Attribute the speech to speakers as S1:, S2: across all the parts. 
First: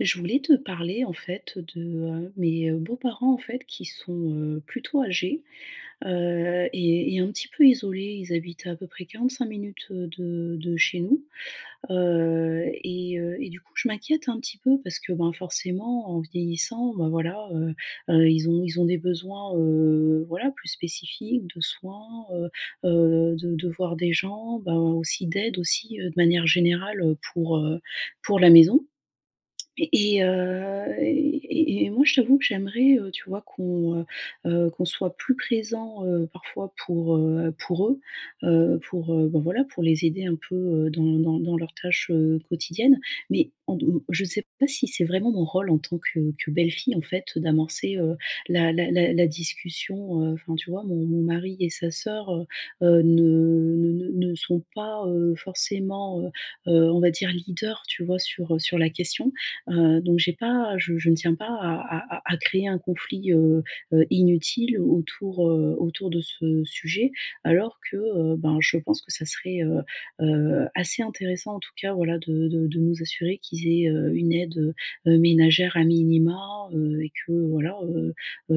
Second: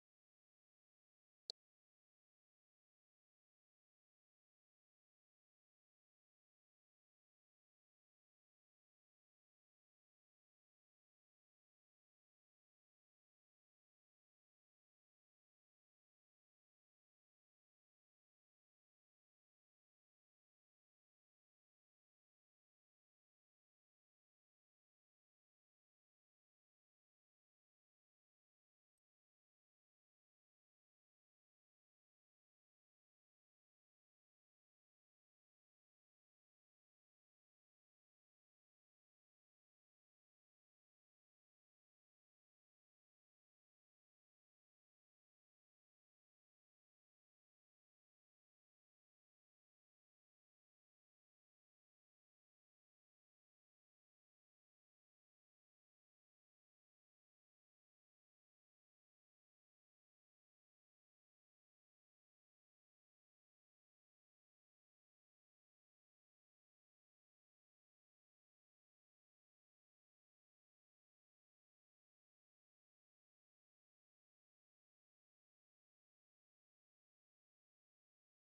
S1: Je voulais te parler en fait de, heu, mes beaux-parents en fait qui sont, heu, plutôt âgés, heu, et et un petit peu isolés, ils habitent à à peu près 45 minutes, heu, de de chez nous, heu, et heu, et du coup je m'inquiète un petit peu parce que, bah, forcément en vieillissant, ben voilà, heu, ils ont ils ont des besoins, heu, voilà plus spécifiques de soins, heu heu, de de voir des gens, bah, aussi d'aide, aussi de manière générale, heu, pour, heu, pour la maison et et heu, et et et moi je t'avoue que j'aimerais, heu, tu vois qu'on, heu heu, qu'on soit plus présent, heu, parfois pour, heu, pour eux, heu, pour, heu bah, voilà pour les aider un peu, heu, dans dans dans leurs tâches, heu, quotidiennes mais en d mmh je sais pas si c'est vraiment mon rôle en tant que que belle-fille en fait d'amorcer, heu, la la la la discussion, heu, enfin tu vois? Mon mon mari et sa sœur, heu heu, ne ne ne ne sont pas, heu, forcément, heu heu, on va dire leaders, tu vois? Sur, heu, sur la question, heu, donc j'ai pas je je ne tiens pas à à à créer un conflit, heu heu, inutile au autour, heu, autour de ce sujet alors que, heu, ben, je pense que ça serait, heu heu, assez intéressant en tout cas voilà, de de de nous assurer qu'ils aient, heu, une aide, heu, ménagère à minima, heu, et que voilà, heu,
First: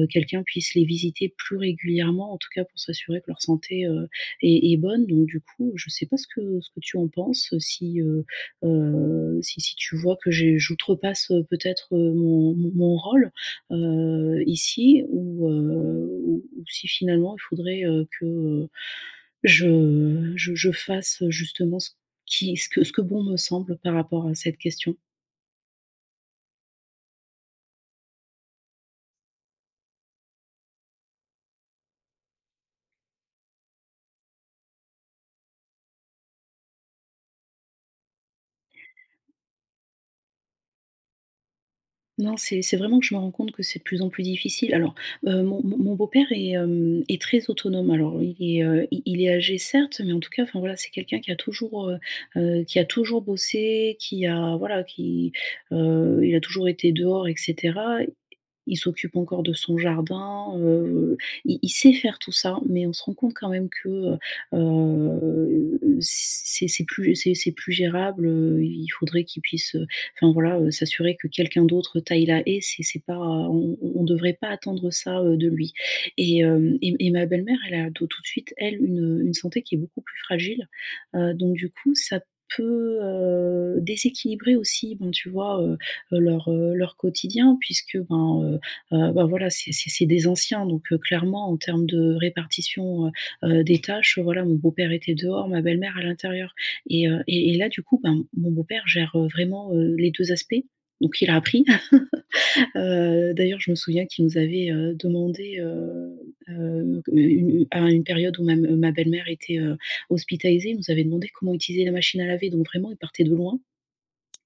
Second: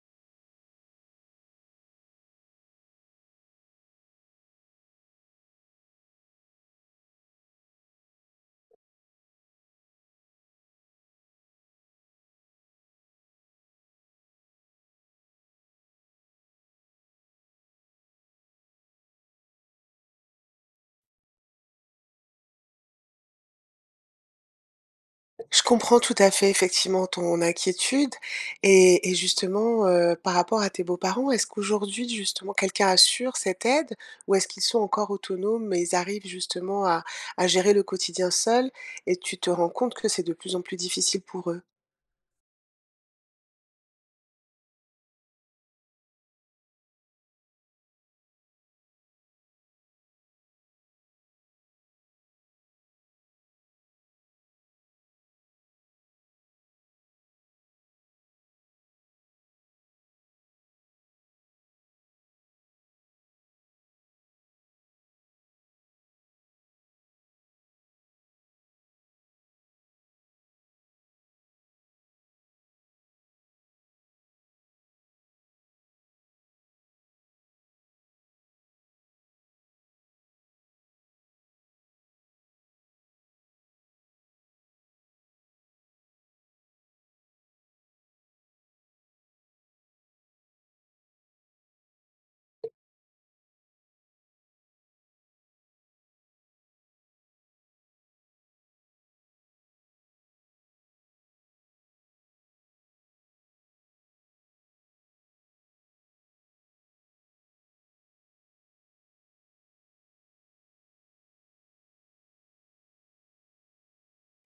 S1: quelqu'un puisse les visiter plus régulièrement en tout cas pour s'assurer que leur santé, heu, est est bonne donc du coup, je sais pas, ce que ce que tu en penses, si, heu heu, si si tu vois que je j'outrepasse peut-être mon mon mon rôle, heu, ici ou, heu, ou ou si finalement il faudrait, heu, que, heu, je, heu, je je fasse, heu, justement ce qui ce que ce que bon me semble par rapport à cette question.
S2: Je comprends, tout à fait, effectivement, ton inquiétude et et justement, heu, par rapport à tes beaux-parents, est-ce qu'aujourd'hui, justement, quelqu'un assure cette aide? Ou est-ce qu'ils sont encore autonomes, et ils arrivent, justement, à à gérer le quotidien seuls? Et tu te rends compte que c'est de plus en plus difficile pour eux?
S1: Non, c'est c'est vraiment que je me rends compte que c'est de plus en plus difficile. Alors, heu, mon mon mon beau-père est, hem, est très autonome, alors, heu, il est, heu, il il est âgé, certes, mais en tout cas, enfin, voilà, c'est quelqu'un qui a toujours, heu heu, qui a toujours bossé, qui a, voilà, qui, heu, il a toujours été dehors, et cetera. Il s'occupe encore de son jardin, heu, il il sait faire tout ça. Mais on se rend compte quand même que, heu heu, c'est c'est plus c'est c'est plus gérable, heu, i il faudrait qu'il puisse, heu, enfin, voilà, heu, s'assurer que quelqu'un d'autre taille la haie. C'est c'est pas on on on devrait pas attendre ça, heu, de lui. Et hem, et et ma belle-mère, elle a tout tout de suite, elle, une une santé qui est beaucoup plus fragile. Heu, donc du coup, ça peut, heu, déséquilibrer aussi, bon, tu vois, heu heu, leur, heu, leur quotidien, puisque, ben, heu, bah bah, voilà, c'est c'est c'est des anciens. Donc heu, clairement, en termes de répartition, heu heu, des tâches, heu, voilà mon beau-père était dehors, ma belle-mère, à l'intérieur et heu, et et là, du coup, ben, m mon beau-père gère, heu, vraiment, heu, les 2 aspects. Donc il a appris. Heu, d'ailleurs, je me souviens qu'il nous avait, heu, demandé, heu heu, une une à 1 période où ma ma belle-mère était, heu, hospitalisée, il nous avait demandé comment utiliser la machine à laver, donc vraiment, il partait de loin.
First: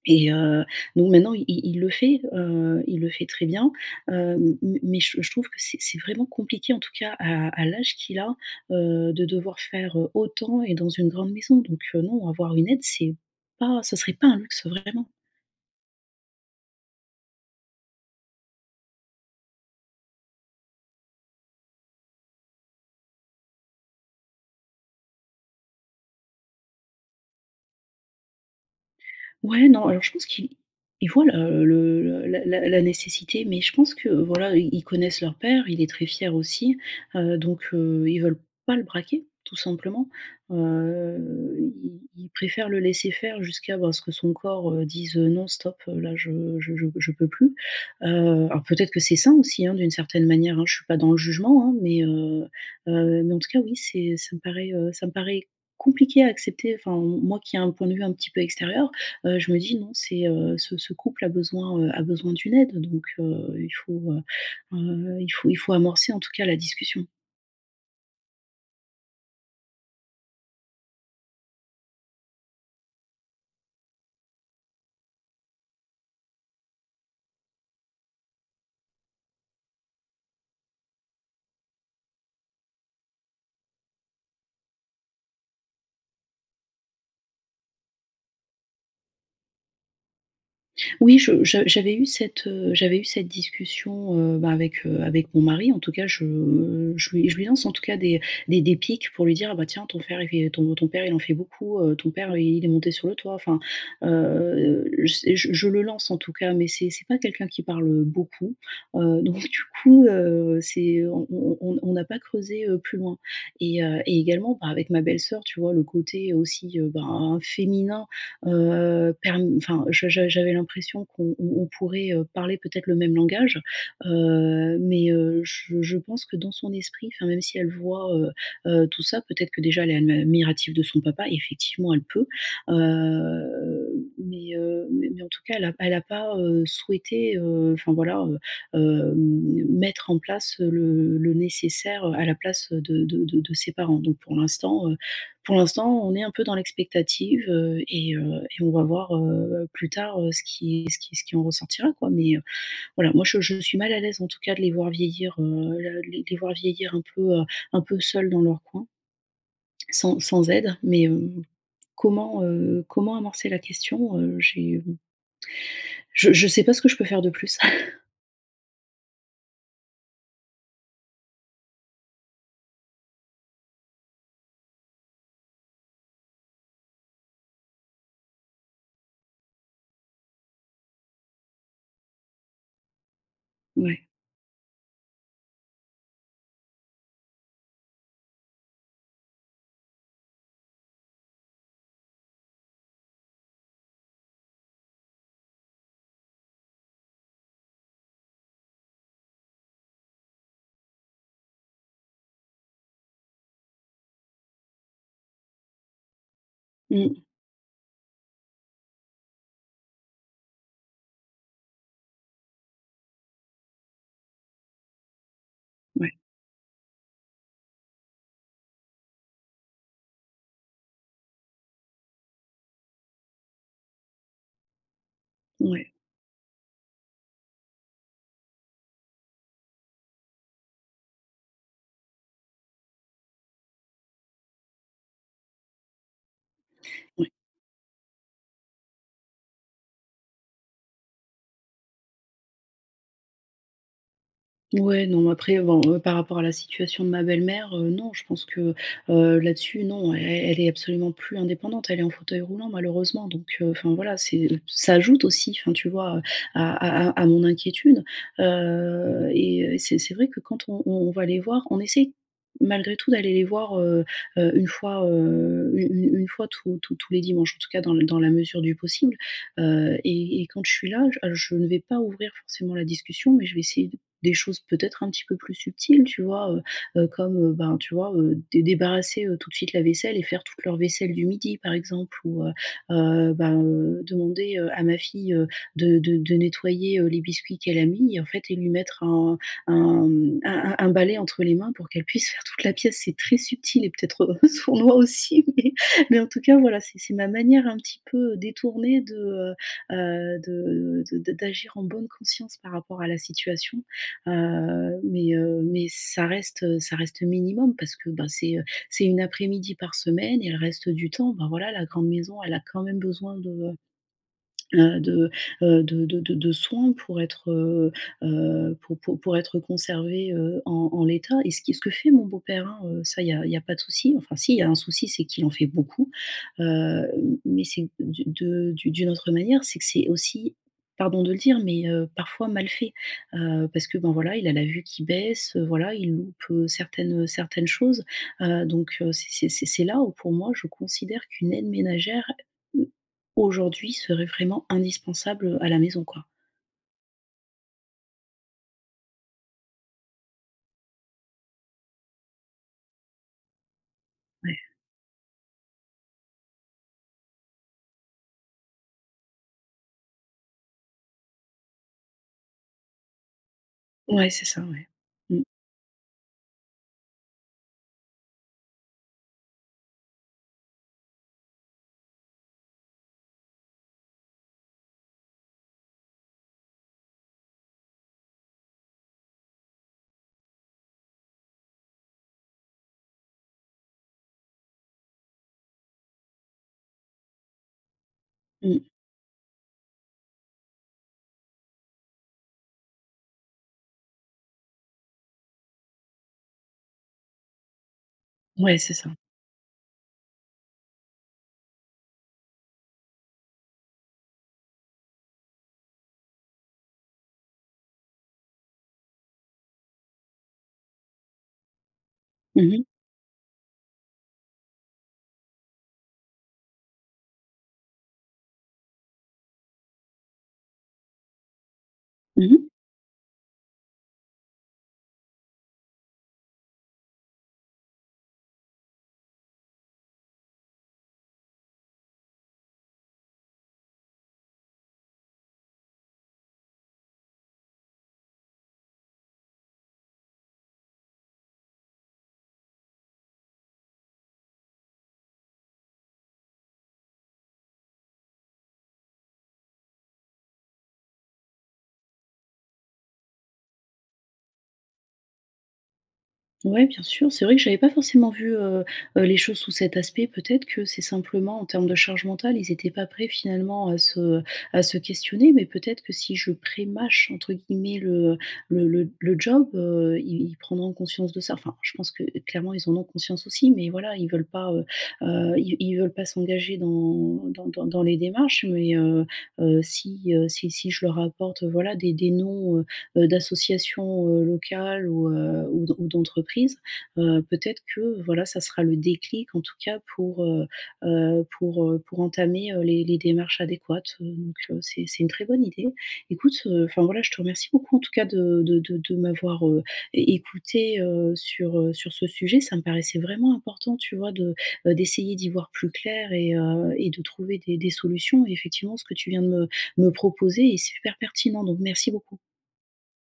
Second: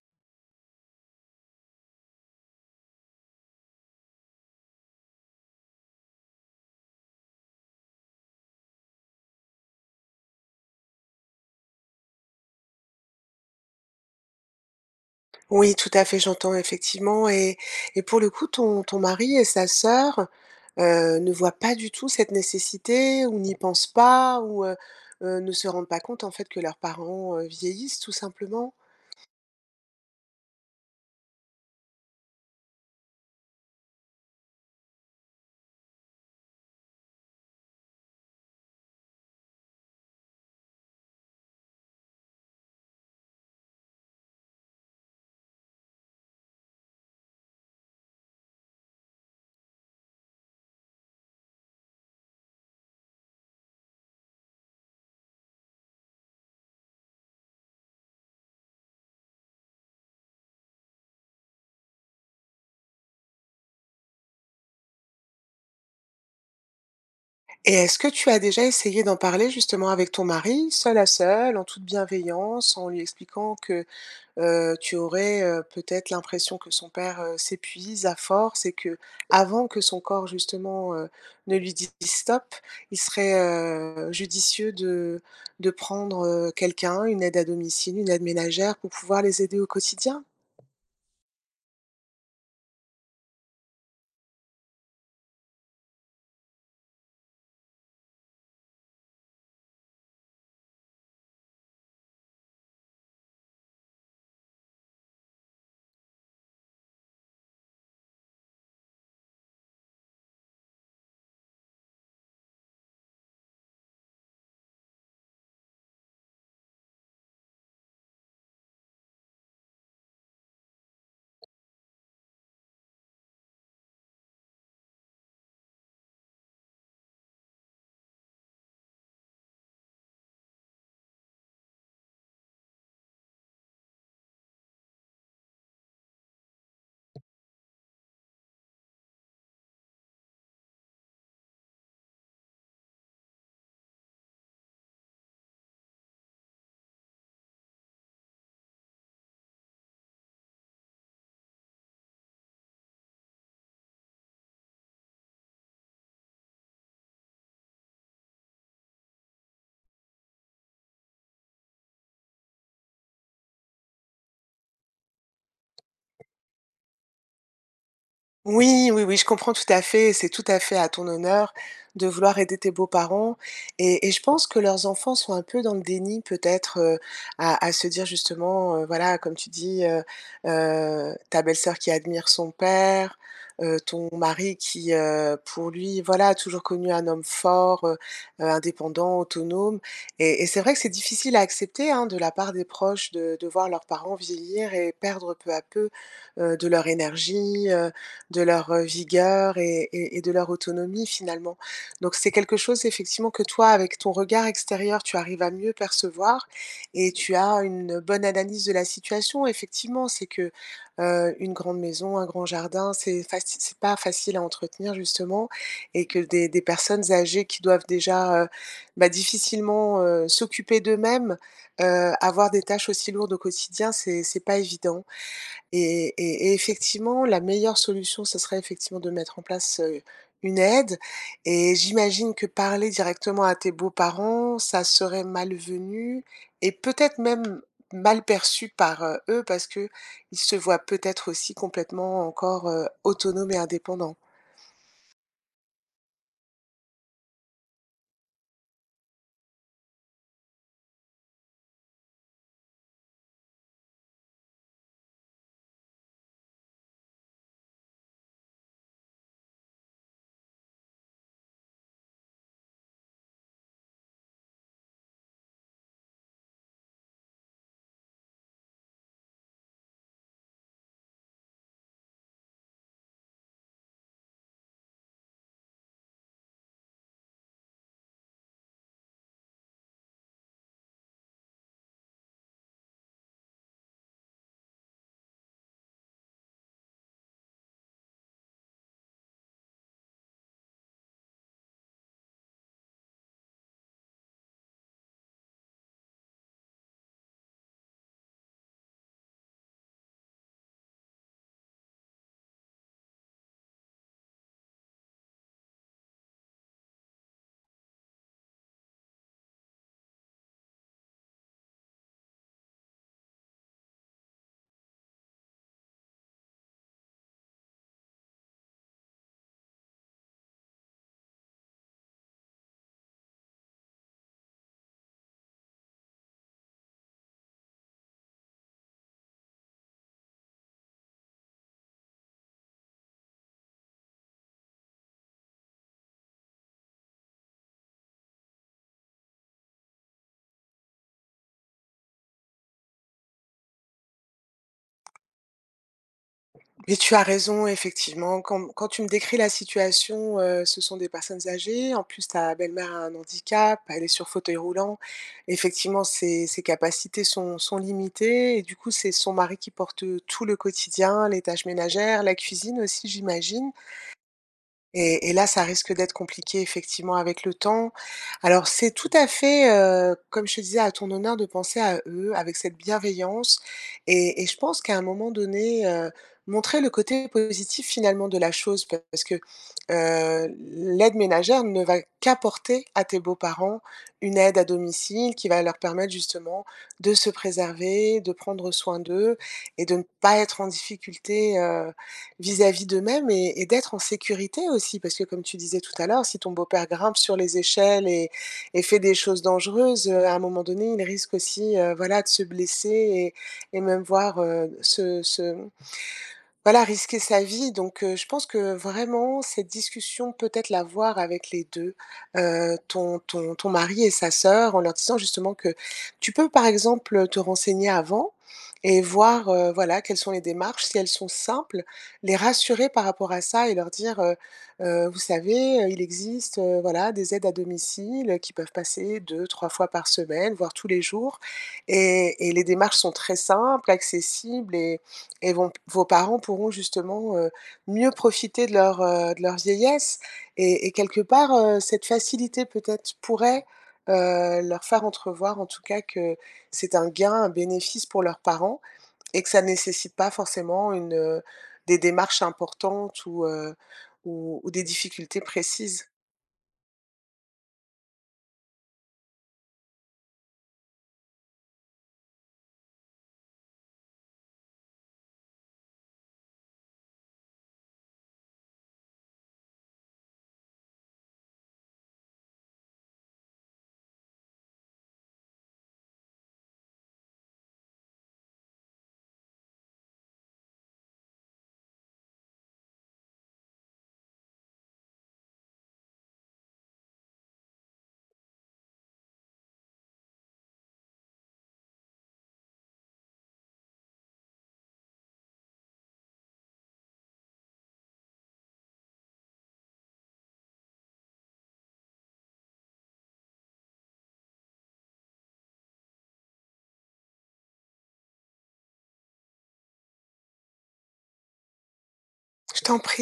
S1: Et heu, donc maintenant, il il le fait, heu, il le fait très bien. Heu, m mais mais, heu, je trouve que c'est c'est vraiment compliqué, en tout cas, à à l'âge qu'il a, heu, de devoir faire, heu, autant et dans une grande maison. Donc heu, non, avoir une aide, c'est pas ce serait pas un luxe, vraiment.
S2: Oui, tout à fait, j'entends effectivement et et pour le coup, ton ton mari et sa soeur, heu, ne voient pas du tout cette nécessité ou n'y pensent pas, ou heu heu, ne se rendent pas compte, en fait, que leurs parents, heu, vieillissent tout simplement?
S1: Ouais, non alors je pense qu'ils ils voient, heu, le la la la nécessité, mais je pense que, voilà, ils ils connaissent leur père, il est très fier aussi, heu, donc heu, ils veulent pas le braquer, tout simplement. Heu, ils ils préfèrent le laisser faire jusqu'à, bah, ce que son corps, heu, dise: «Non, stop, là, je je je je peux plus». Heu, alors, peut-être que c'est sain aussi, hein, d'une certaine manière, hein. Je suis pas dans le jugement, hein. Mais heu heu, mais en tout cas, oui, c'est ça me paraît, heu, ça me paraît compliqué à accepter. Enfin, m moi qui a un point de vue un petit peu extérieur, heu, je me dis: «Non, c'est, heu, ce ce couple a besoin, heu, a besoin d'une aide, donc heu, il faut heu heu, il faut il faut amorcer, en tout cas, la discussion.
S2: Et est-ce que tu as déjà essayé d'en parler, justement, avec ton mari, seuls à seuls, en toute bienveillance, en lui expliquant que, heu, tu aurais, heu, peut-être l'impression que son père, heu, s'épuise à force et qu'avant que son corps, justement, heu, ne lui dise: «Stop», il serait, heu, judicieux de de prendre, heu, quelqu'un, une aide à domicile, une aide ménagère, pour pouvoir les aider au quotidien?
S1: Oui, je je j'avais eu cette, heu, j'avais eu cette discussion, heu, bah, avec, heu, avec mon mari. En tout cas, je je lui je lui lance, en tout cas, des des des pics pour lui dire: «Ah bah tiens, ton frère, il fait ton ton père, il en fait beaucoup, heu, ton père, heu, il est monté sur le toit», enfin, heu, c'est je je le lance en tout cas. Mais, c'est c'est pas quelqu'un qui parle, heu, beaucoup, heu, donc du coup, heu, c'est on on on on n'a pas creusé, heu, plus loin. Et heu, et également, bah, avec ma belle-soeur, tu vois, le côté aussi, heu, ben, hein, féminin, heu, perm enfin, je je j'a j'avais l'impression qu'on on pourrait, heu, parler, peut-être, le même langage. Heu, mais, heu, je je pense que dans son esprit, enfin, même si elle voit, heu heu, tout ça, peut-être que, déjà, elle est ad admirative de son papa, effectivement, elle peut. Hem, mais, heu, mais mais en tout cas, elle a pas elle a pas, heu, souhaité, heu, enfin, voilà, heu, hem, mettre en place le le nécessaire, heu, à la place de de de de ses parents. Donc, pour l'instant, heu, pour l'instant, on est un peu dans l'expectative, heu, et heu, et on va voir, heu, plus tard, heu, ce qui ce qui ce qui en ressortira, quoi. Mais, heu, voilà, moi je je suis mal à l'aise, en tout cas, de les voir vieillir, heu, le les voir vieillir un peu, heu, un peu seuls dans leur coin sans sans aide, mais, hem, comment, heu, comment amorcer la question? Heu, j'ai mmh Je je sais pas ce que je peux faire de plus.
S2: Oui, oui, oui, je comprends tout à fait, c'est tout à fait à ton honneur de vouloir aider tes beaux-parents et et je pense que leurs enfants sont un peu dans le déni peut-être, heu, à à se dire justement, heu, voilà comme tu dis, heu heu, ta belle-sœur qui admire son père, heu,
S1: Mouais.
S2: ton mari qui, heu, pour lui, voilà, a toujours connu un homme fort, heu heu, indépendant, autonome. Et et c'est vrai que c'est difficile à accepter, hein, de la part des proches de de voir leurs parents vieillir et perdre peu à peu, heu, de leur énergie, heu, de leur, heu, vigueur et et et de leur autonomie finalement. Donc c'est quelque chose effectivement que toi avec ton regard extérieur, tu arrives à mieux percevoir, et
S1: Mmh.
S2: tu as une bonne analyse de la situation effectivement. C'est que, heu, une grande maison, un grand jardin, c'est faci c'est pas facile à entretenir justement, et
S1: Ouais.
S2: que des des personnes âgées qui doivent déjà, heu, bah difficilement, heu, s'occuper d'eux-mêmes, heu, avoir des tâches aussi lourdes au quotidien, c'est c'est pas évident.
S1: Ouais.
S2: Et et et effectivement la meilleure solution ça serait effectivement de mettre en place, heu, une aide. Et j'imagine que parler directement à tes beaux-parents, ça serait malvenu et peut-être
S1: Ouais.
S2: même, mal perçu par, heu, eux parce qu'ils se voient peut-être aussi complètement encore, heu, autonomes et indépendants.
S1: Mouais, non mais après, heu, bon, heu, par rapport à la situation de ma belle-mère, heu, non, je pense que, heu, là-dessus, non, e elle est absolument plus indépendante. Elle est en fauteuil roulant malheureusement donc, heu, enfin voilà, c'est heu, ça ajoute aussi, enfin tu vois, heu, à à à, à mon inquiétude. Heu, et heu, et c'est c'est vrai que quand on on va les voir, on essaie, malgré tout d'aller les voir, heu heu, 1 fois, heu, u une une fois tous tous tous les dimanches, en tout cas dans l dans la mesure du possible. Heu, et et quand je suis là j heu, je ne vais pas ouvrir forcément la discussion, mais je vais essayer d des choses peut-être un petit peu plus subtiles, tu vois, heu heu, comme, heu, ben tu vois, heu, dé débarrasser, heu, tout de suite la vaisselle et faire toute leur vaisselle du midi par exemple, ou, heu heu, ben, heu, demander, heu, à ma fille, heu, de de de nettoyer, heu, les biscuits qu'elle a mis et en fait et lui mettre un un, mmh, un un un balai entre les mains pour qu'elle puisse faire toute la pièce, c'est très subtil et peut-être, heu, sournois aussi mais mais en tout cas voilà, c'est c'est ma manière un petit peu détournée de, heu heu, de de d'agir en bonne conscience par rapport à la situation. Heu, mais, heu, mais ça reste, heu, ça reste, heu, minimum parce que ben c'est, heu, c'est une après-midi par semaine et elle reste du temps, ben voilà, la grande maison, elle a quand même besoin de, heu heu, de, heu, de de de de soin pour être, heu heu, pour pour pour être conservée, heu, en en l'état. Et ce qui ce que fait mon beau-père hein, heu, ça il y a il y a pas de souci enfin s'il y a un souci, c'est qu'il en fait beaucoup. Heu, m mais c'est du de d'u d'une autre manière, c'est que c'est aussi, pardon de le dire, mais, heu, parfois mal fait, heu, parce que ben voilà, il a la vue qui baisse, heu, voilà, il loupe, heu, certaines, heu, certaines choses, heu, donc, heu, c'est c'est c'est c'est là où pour moi je considère qu'une aide ménagère, mmh, aujourd'hui serait vraiment indispensable, heu, à la maison, quoi.
S2: Mais tu as raison effectivement, quand m quand tu me décris la situation, heu, ce sont des personnes âgées, en plus ta belle-mère a un handicap, elle est sur fauteuil
S1: Ouais.
S2: roulant, effectivement ses ses capacités sont sont limitées et du coup, c'est son mari qui porte, heu, tout le quotidien, les tâches ménagères, la cuisine aussi, j'imagine?
S1: Ouais, c'est ça, ouais.
S2: Et et
S1: Mmh.
S2: là ça risque d'être compliqué, effectivement, avec le temps. Alors, c'est tout à fait, heu, comme je te disais, à ton honneur de penser à eux, avec cette bienveillance, et et je pense qu'à un moment donné, heu, montrer le côté positif, finalement, de la chose parce que, heu, l'aide ménagère ne va qu'apporter à tes beaux-parents une aide à domicile qui va leur permettre, justement, de se préserver, de prendre
S1: Mmh.
S2: soin d'eux et de ne pas être en difficulté, heu, vis-à-vis d'eux-mêmes et et d'être en sécurité, aussi. Parce que, comme tu disais tout à l'heure, si ton beau-père grimpe sur les échelles et
S1: Ouais,
S2: et
S1: c'est
S2: fait
S1: ça.
S2: des choses dangereuses, heu, à un moment donné, il risque aussi, heu, voilà, de se blesser et et même, voire, heu, d se se, mmh, voilà, risquer sa vie, donc, heu, je pense que vraiment cette discussion, peut-être l'avoir avec les 2,
S1: Mmh
S2: heu,
S1: mh.
S2: ton ton ton mari et sa sœur, en leur disant, justement, que tu peux, par exemple, heu, te renseigner avant et voir, heu, voilà, quelles sont les démarches si elles sont simples, les
S1: Mmh mh.
S2: rassurer par rapport à ça et leur dire, heu: «Heu, vous savez, heu, il existe, heu, voilà, des aides à domicile, heu, qui peuvent passer 2-3 fois par semaine, voire tous les jours, et et les démarches sont très simples, accessibles, et et vont p vos parents pourront, justement, heu, mieux profiter de leur, heu, de leur vieillesse» et et quelque part, heu, cette facilité peut-être pourrait, heu, leur faire entrevoir en tout cas que c'est un gain, un bénéfice pour leurs parents et que ça nécessite pas forcément une, heu, des démarches importantes ou heu, ou ou des difficultés précises.
S1: Ouais, bien sûr, c'est vrai que j'avais pas forcément vu, heu heu, les choses sous cet aspect. Peut-être que c'est simplement en termes de charge mentale, ils étaient pas prêts, finalement, à se, heu, à se questionner, mais peut-être que si je «prémâche» entre guillemets le le le d le job, heu, ils ils prendront conscience de ça. Enfin, je pense que, heu, clairement ils en ont conscience aussi, mais voilà, ils veulent pas, heu heu, ils v ils veulent pas s'engager dans dans dans dans les démarches, mais heu heu, si, heu, si si je leur apporte, heu, voilà des des noms, heu heu, d'associations, heu, locales ou heu, ou d'en ou d'entreprises, heu, peut-être que, voilà, ça sera le déclic, en tout cas, pour, heu heu, pour, heu, pour entamer, heu, les les démarches adéquates. Heu, donc, heu, c'est c'est une très bonne idée. Écoute, heu, enfin voilà, je te remercie beaucoup, en tout cas, de de de de m'avoir, heu, é écoutée, heu, sur, heu, sur ce sujet, ça me paraissait vraiment important, tu vois de, heu, d'essayer d'y voir plus clair et, heu, et de trouver des des solutions, et effectivement ce que tu viens de me me proposer est super pertinent, donc merci beaucoup.
S2: Je t'en prie.